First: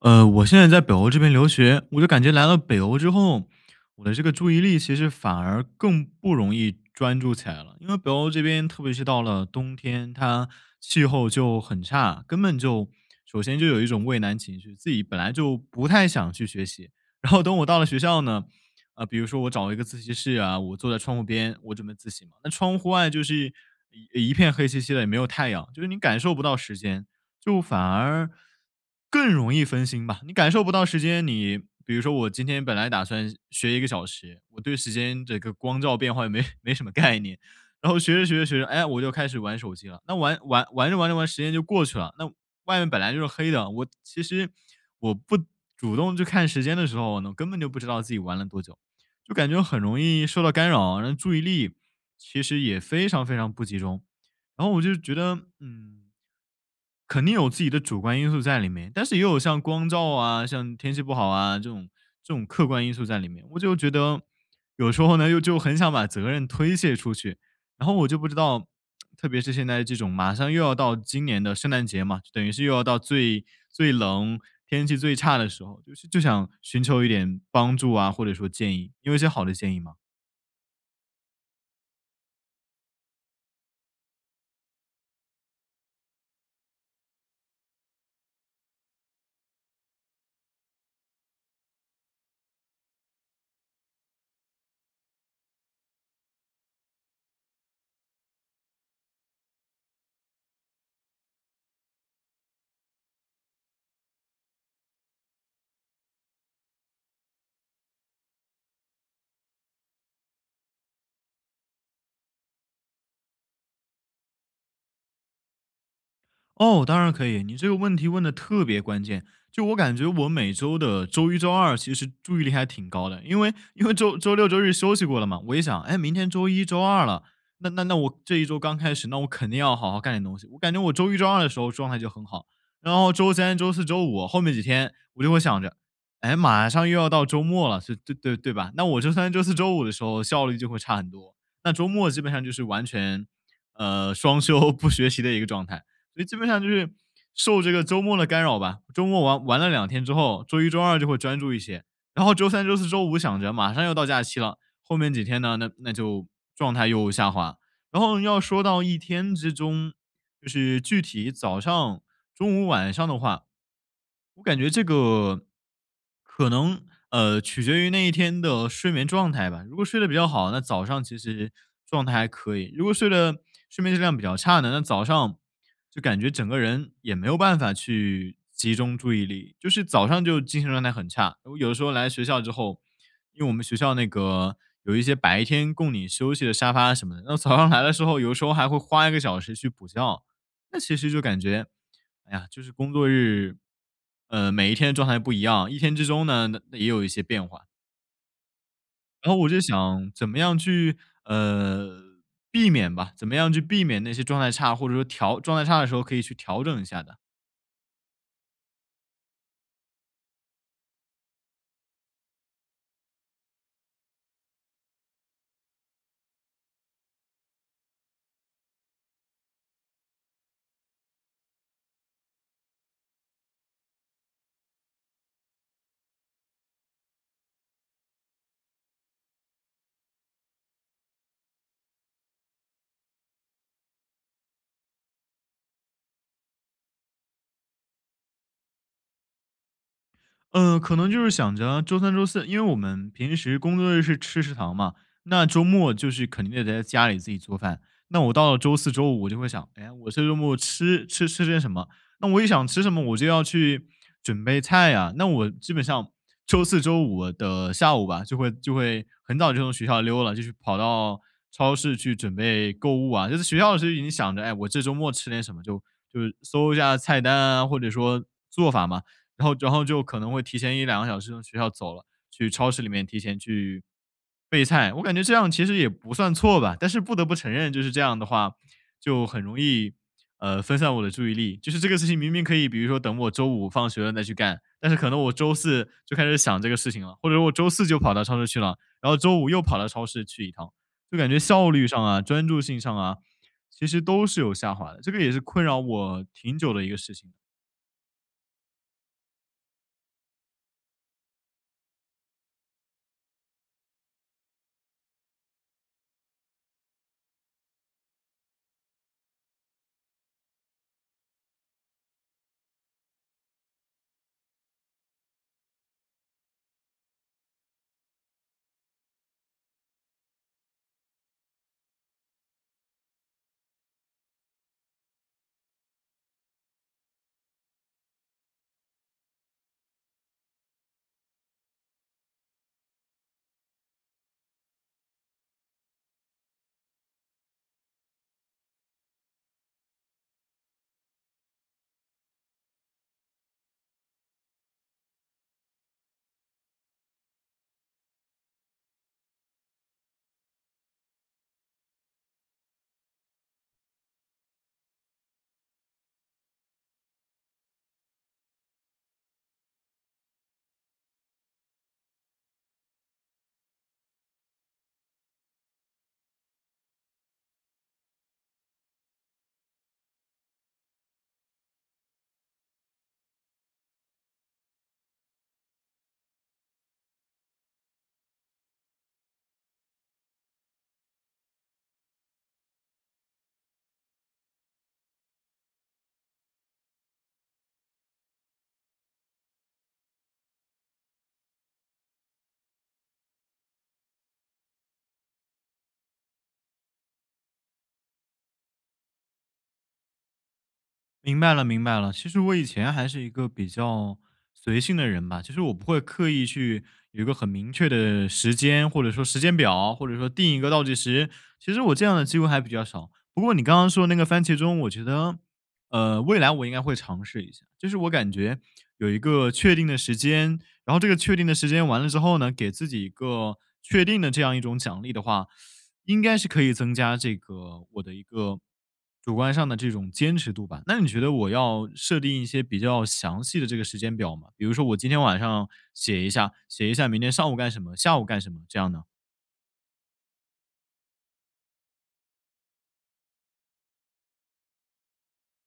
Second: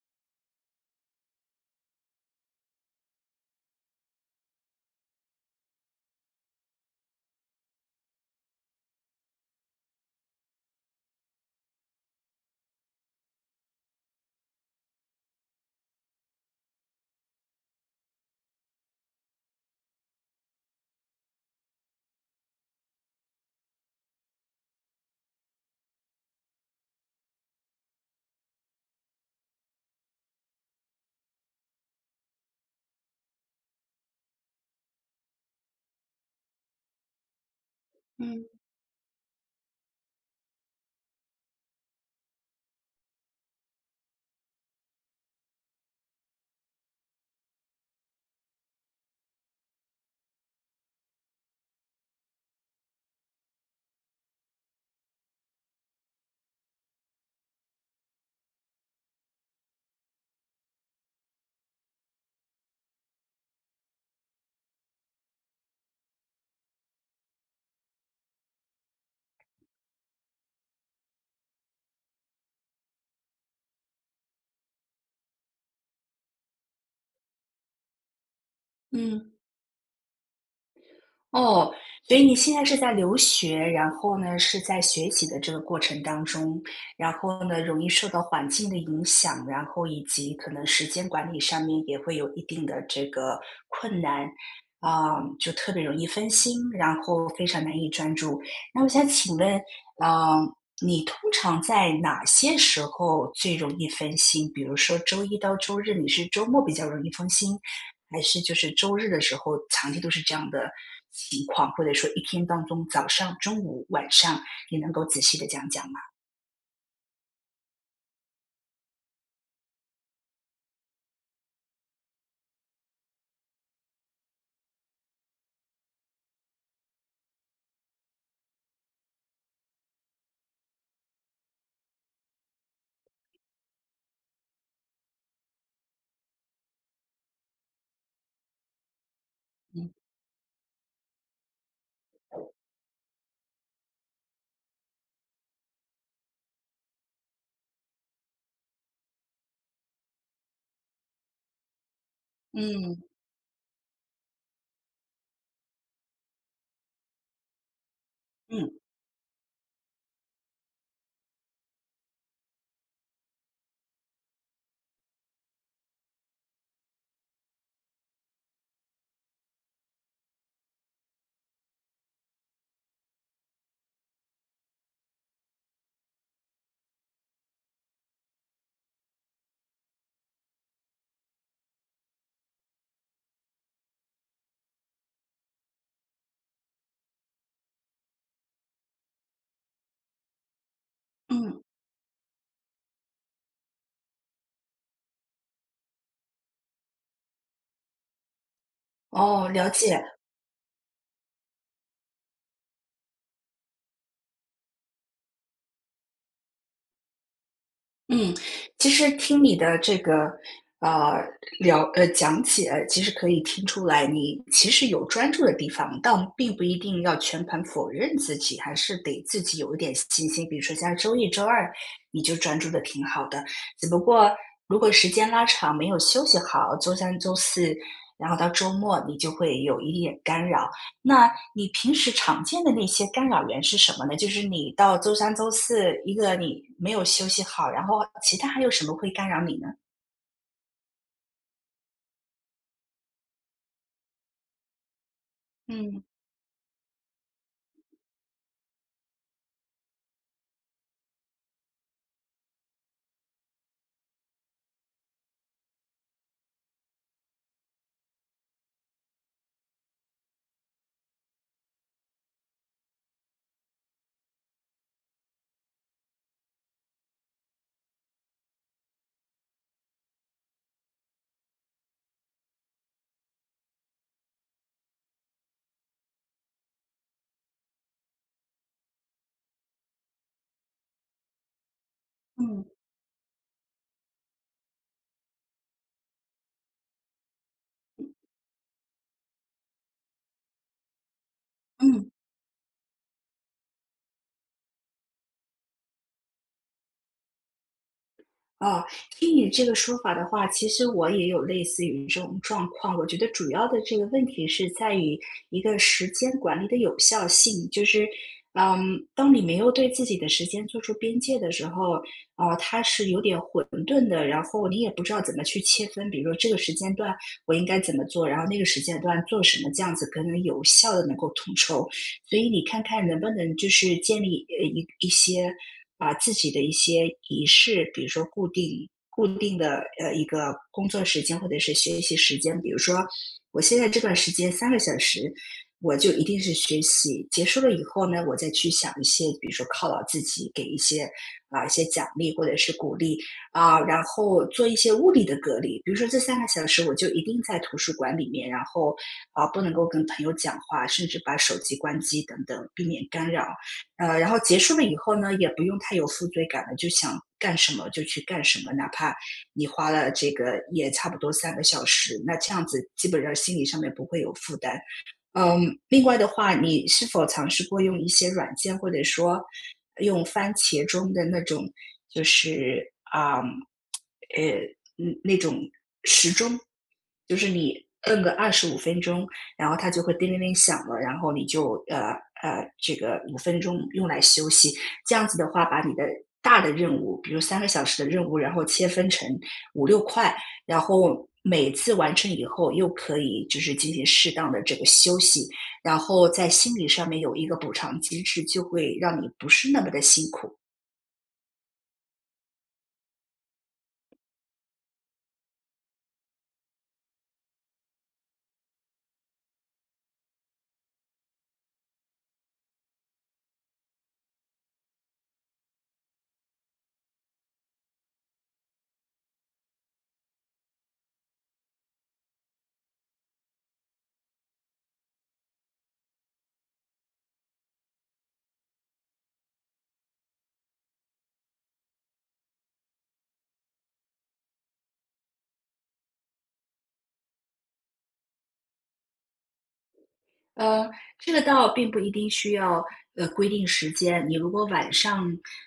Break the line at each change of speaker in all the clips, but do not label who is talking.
我现在在北欧这边留学，我就感觉来了北欧之后，我的这个注意力其实反而更不容易专注起来了。因为北欧这边，特别是到了冬天，它气候就很差，根本就首先就有一种畏难情绪，自己本来就不太想去学习。然后等我到了学校呢，比如说我找一个自习室啊，我坐在窗户边，我准备自习嘛，那窗户外就是一片黑漆漆的，也没有太阳，就是你感受不到时间。就反而更容易分心吧。你感受不到时间，你比如说我今天本来打算学一个小时，我对时间这个光照变化也没 没什么概念，然后学着学
嗯
着学着，哎，我就开始玩手机了。那玩玩玩着玩着玩，时间就过去了。那外面本来就是黑的，我其实我不主动去看时间的时候呢，根本就不知道自己玩了多久，就感觉很容易受到干扰，然后注意力其实也非常非常不集中。然后我就觉得，肯定有自己的主观因素在里面，但是也有像光照啊、像天气不好啊这种客观因素在里面。我就觉得有时候呢，又就很想把责任推卸出去，然后我就不知道，特别是现在这种马上又要到今年的圣诞节嘛，就等于是又要到最最冷、天气最差的时候，就是就想寻求一点帮助啊，或者说建议，你有一些
嗯，
好的建议吗？
哦，所以你现在是在留学，然后呢，是在学习的这个过程当中，然后呢，容易受到环境的影响，然后以及可能时间管理上面也会有一定的这个困难，就特别容易分心，然后非常难以专注。那我想请问，啊、你通常在哪些时候最容易分心？比如说周一到周日，你是周末比较容易分心，还是就是周日的时候，长期都是这样的情况，或者说一天当中，早上、中午、晚上，你能够仔细的讲讲吗？
哦，当然可以。你这个问题问的特别关键，就我感觉我每周的周一、周二其实注意力还挺高的，因为周六、周日休息过了嘛，我一想，哎，明天周一、周二了，那我这一周刚开始，那我肯定要好好干点东西。我感觉我周一、周二的时候状态就很好，然后周三、周四周五后面几天，我就会想着，哎，马上又要到周末了，是对对对吧？那我周三、周四周五的
嗯
时候效率就会差很多，那周末基本上就是完全。双休 不学习的一个状态，所以基本上就是受这个周末的干扰吧。周末玩了2天之后，周一、周二就会专注一些，然后周三、周四
嗯
周五想着马上又到假期了，后面几天呢，那就状态又下滑。然后要说
嗯
到一天之中，就是具体早上、中午、晚上的话，我感觉这个可能取决于那一天的睡眠状态吧。如果睡得比较好，那早上其实状态还可以；如果睡眠质量比较差呢，那早上就感觉整个人也没有办法去集中注意力，就是早上就精神状态很差。我有的时候来学校之后，因为我们学校那个有一些白天供你休息的沙发什么的，那早上来的时候，有时候还会花一个小时去补觉，那其实就感
嗯，
觉。哎呀，就是工作日，每一天的状态不一样，一天之中呢，那也有一些变化。然后
哦，
我就
了解。
想怎么样去呃避免吧，怎么样去避免那些状态差，或者说状态差的时候可以去调整一下的。
嗯，其实听你的这个，呃，讲解，其实可以听出来，你其实有专注的地方，但并不一定要全盘否认自己，还是得自己有一点信心。比如说像周一、周二，你就专注的挺好的，只不过如果时间拉长，没有休息好，周三、周四，然后到周末，你就会有一点干扰。那你平时常见的那些干扰源是什么呢？就是你到周三、周四，一个你没有休息好，然后其他还有什么会干扰你呢？
可能就是想着周三、周四，因为我们平时工作日是吃食堂嘛，那周末
嗯
就是肯定得在家里自己做饭。那我到了周四周五，我就会想，哎呀我这周末吃些什么？那我一想吃什么，我就要去准备菜呀、那我基本上周四周五的下午吧，就会很早就从学校溜了，就去跑到超市去准备购物啊。就是学校的时候已经想着，哎，我这周末吃点什么，就就是搜一下菜单啊，或者说做法嘛。然后就可能会提前1到2个小时从学校走了，去超市里面提前去备菜。我感觉这样其实也不算错吧，但是不得不承认就是这样的话，就很容易，分散我的注意力。就是这个事情明明可
嗯
以比如说等我周五放学了再去干，但是可能我周四就开始想这个事情了，或者我周四就跑到超市去了，然后周五又跑到超市去一趟，就感觉效率上
嗯，
啊、专注性上啊，其实都是有下滑的，这个也是困扰我挺久的一个事情。
哦，听你这个说法的话，其实我也有类似于这种状况。我觉得主要的这个问题是在于一个时间管理的有效性，就是，嗯，当你没有对自己的时间做出边界的时候，它是有点混沌的，然后你也不知道怎么去切分，比如说这个时间段我应该怎么做，然后那个时间段做什么，这样子可能有效的能够统筹。所以你看看能不能就是建立一些自己的一些仪式，比如说固定的一个工作时间或者是学习时间，比如说我现在这段时间三个小时，我就一定是学习，结束了以后呢，我再去想一些，比如说犒劳自己，给一些一些奖励或者是鼓励，然后做一些物理的隔离，比如说这三个小时我就一定在图书馆里面，然后不能够跟朋友讲话，甚至把手机关机等等，避免干扰。然后结束了以后呢，也不用太有负罪感了，就想干什么就去干什么，哪怕你花了这个也差不多三个小时，那这样子基本上心理上面不会有负担。嗯，另外的话，你是否尝试过用一些软件，或者说用番茄中的那种，就是啊，呃，嗯那种就是你摁个二十五分钟，然后它就会叮铃铃响了，然后你就这个五分钟用来休息，这样子的话，把你的大的任务，比如三个小时的任务，然后切分成五六块，然后每次完成以后，又可以就是进行适当的这个休息，然后在心理上面有一个补偿机制，就会让你不是那么的辛苦。
明白了，明白了。其实我以前还是一个比较随性的人吧，其实我不会刻意去有一个很明确的时间，或者说时间表，或者说定一个倒计时。其实我这样的机会还比较少。不过你刚刚说那个番茄钟，我觉得，未来我应该会尝试一下。就是我感觉有一个确定的时间，然后这个确定的时间完了之后呢，给自己一个确定的这样一种奖励的话，应该是可以增加这个我的一个主观上的这种坚持度吧。那你觉得我要设定一些比较详细的这个时间表吗？比如说我今天晚上写一下，写一下明天上午干什么，下午干什么这样呢？
呃，这个倒并不一定需要，规定时间。你如果晚上，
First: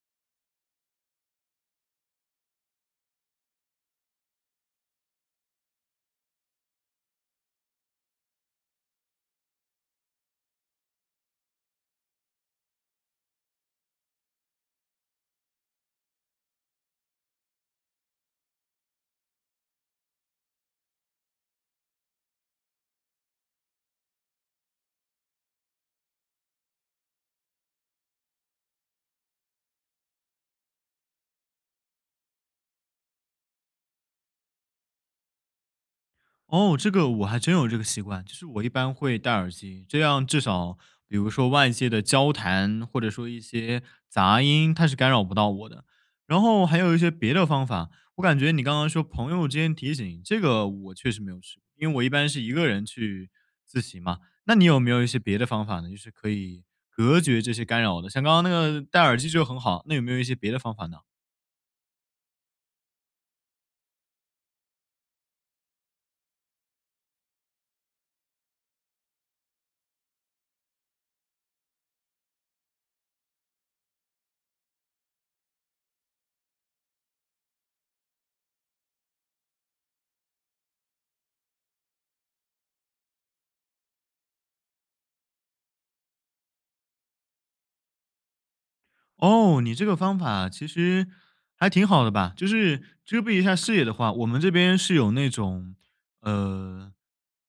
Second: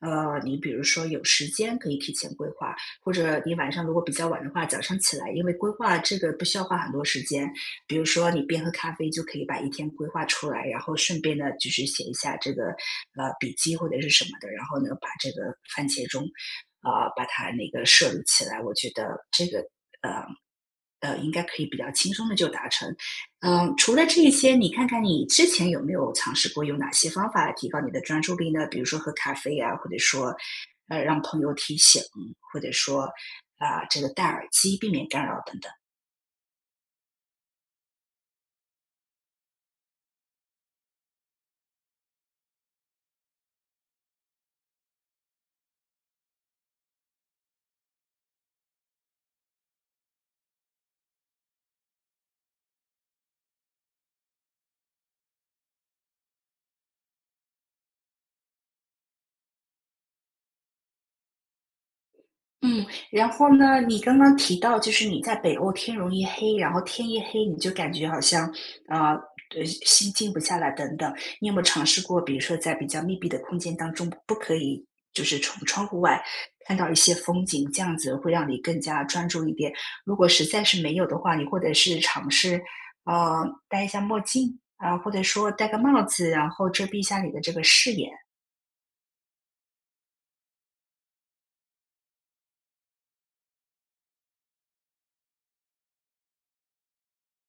你比如说有时间可以提前规划，或者你晚上如果比较晚的话，早上起来，因为规划这个不需要花很多时间。比如说你边喝咖啡就可以把一天规划出来，然后顺便呢就是写一下这个，笔记或者是什么的，然后呢把这个番茄钟，把它那个设立起来。我觉得这个，呃。应该可以比较轻松的就达成，嗯，除了这些，你看看你之前有没有尝试过用哪些方法来提高你的专注力呢？比如说喝咖啡啊，或者说，让朋友提醒，或者说这个戴耳机避免干扰等等。
哦，这个我还真有这个习惯，就是我一般会戴耳机，这样至少比如说外界的交谈或者说一些杂音，它是干扰不到我的。然后还有一些别的方法，我感觉你刚刚说朋友之间提醒，这个我确实没有试过因为我一般是一个人去自习嘛。那你有没有一些别的方法呢？就是可以隔绝这些干扰的，像刚刚那个戴耳机就很好，那有没有一些别的方法呢？
嗯，然后呢，你刚刚提到就是你在北欧天容易黑，然后天一黑你就感觉好像，啊，心静不下来等等。你有没有尝试过，比如说在比较密闭的空间当中，不可以就是从窗户外看到一些风景，这样子会让你更加专注一点。如果实在是没有的话，你或者是尝试，呃，戴一下墨镜啊，或者说戴个帽子，然后遮蔽一下你的这个视野。
哦，你这个方法其实还挺好的吧？就是遮蔽一下视野的话，我们这边是有那种，呃，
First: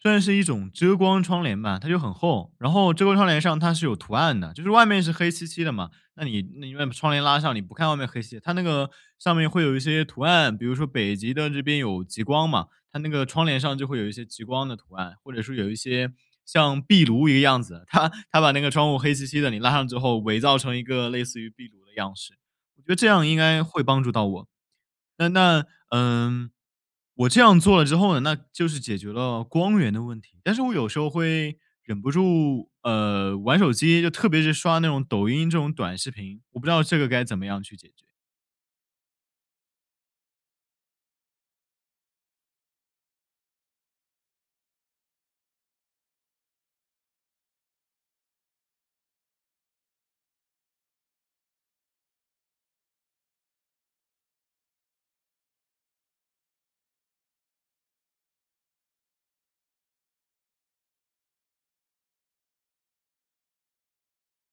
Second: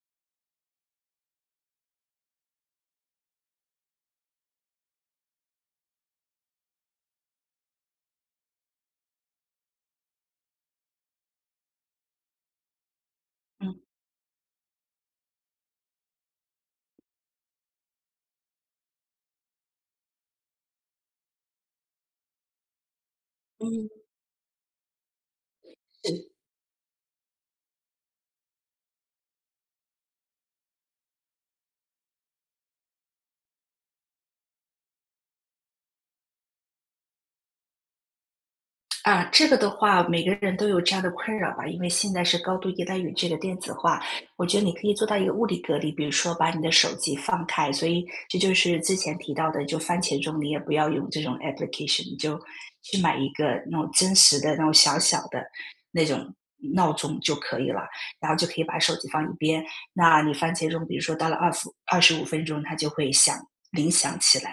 算是一种遮光窗帘吧，它就很厚，然后遮光窗帘上它是有图案的，就是外面是黑漆漆的嘛，那你那你把窗帘拉上，你不看外面黑漆，它那个上面会有一些图案，比如说北极的这边有极光嘛，它那个窗帘上
嗯。
就会有一些极光的图案，或者说有一些像壁炉一个样子，它它把那个窗户黑漆漆的，你拉上之后，伪造成一个类似于壁炉的样式。我觉得这样应该会帮
嗯。
助到我。那那，嗯，我这样做了之后呢，那就是解决了光源的问题。但是我有时候会忍不住，玩手机，就特别是刷那种抖音这种短视频，我不知道这个该怎么样去解决。
啊，这个的话，每个人都有这样的困扰吧，因为现在是高度依赖于这个电子化。我觉得你可以做到一个物理隔离，比如说把你的手机放开，所以这就是之前提到的，就番茄钟你也不要用这种 application，你就去买一个那种真实的那种小小的那种闹钟就可以了，然后就可以把手机放一边。那你番茄钟，比如说到了二十五分钟，它就会响铃响起来。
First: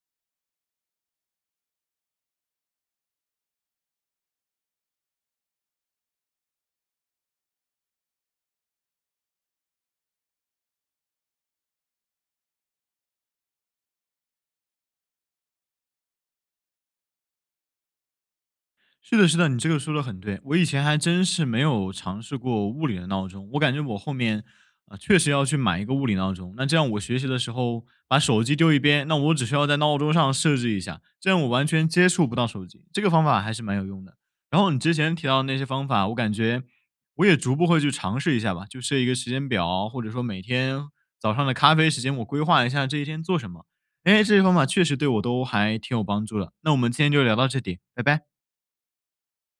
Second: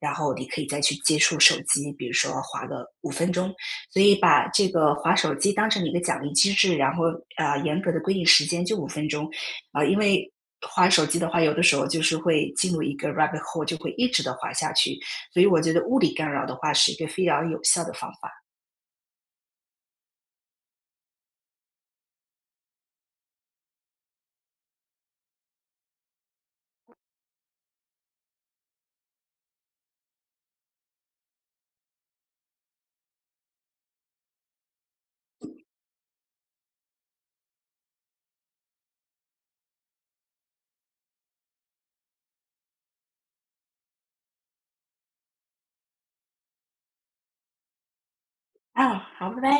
然后你可以再去接触手机，比如说划个五分钟，所以把这个划手机当成一个奖励机制，然后严格的规定时间就五分钟，因为划手机的话，有的时候就是会进入一个 rabbit hole，就会一直的滑下去，所以我觉得物理干扰的话是一个非常有效的方法。
是的，是的，你这个说的很对。我以前还真是没有尝试过物理的闹钟，我感觉我后面确实要去买一个物理闹钟。那这样我学习的时候把手机丢一边，那我只需要在闹钟上设置一下，这样我完全接触不到手机。这个方法还是蛮有用的。然后你之前提到的那些方法，我感觉我也逐步会去尝试一下吧，就设一个时间表，或者说每天早上的咖啡时间，我规划一下这一天做什么。哎，这些方法确实对我都还挺有帮助的。那我们今天就聊到这里，拜拜。
啊，哦好，拜拜。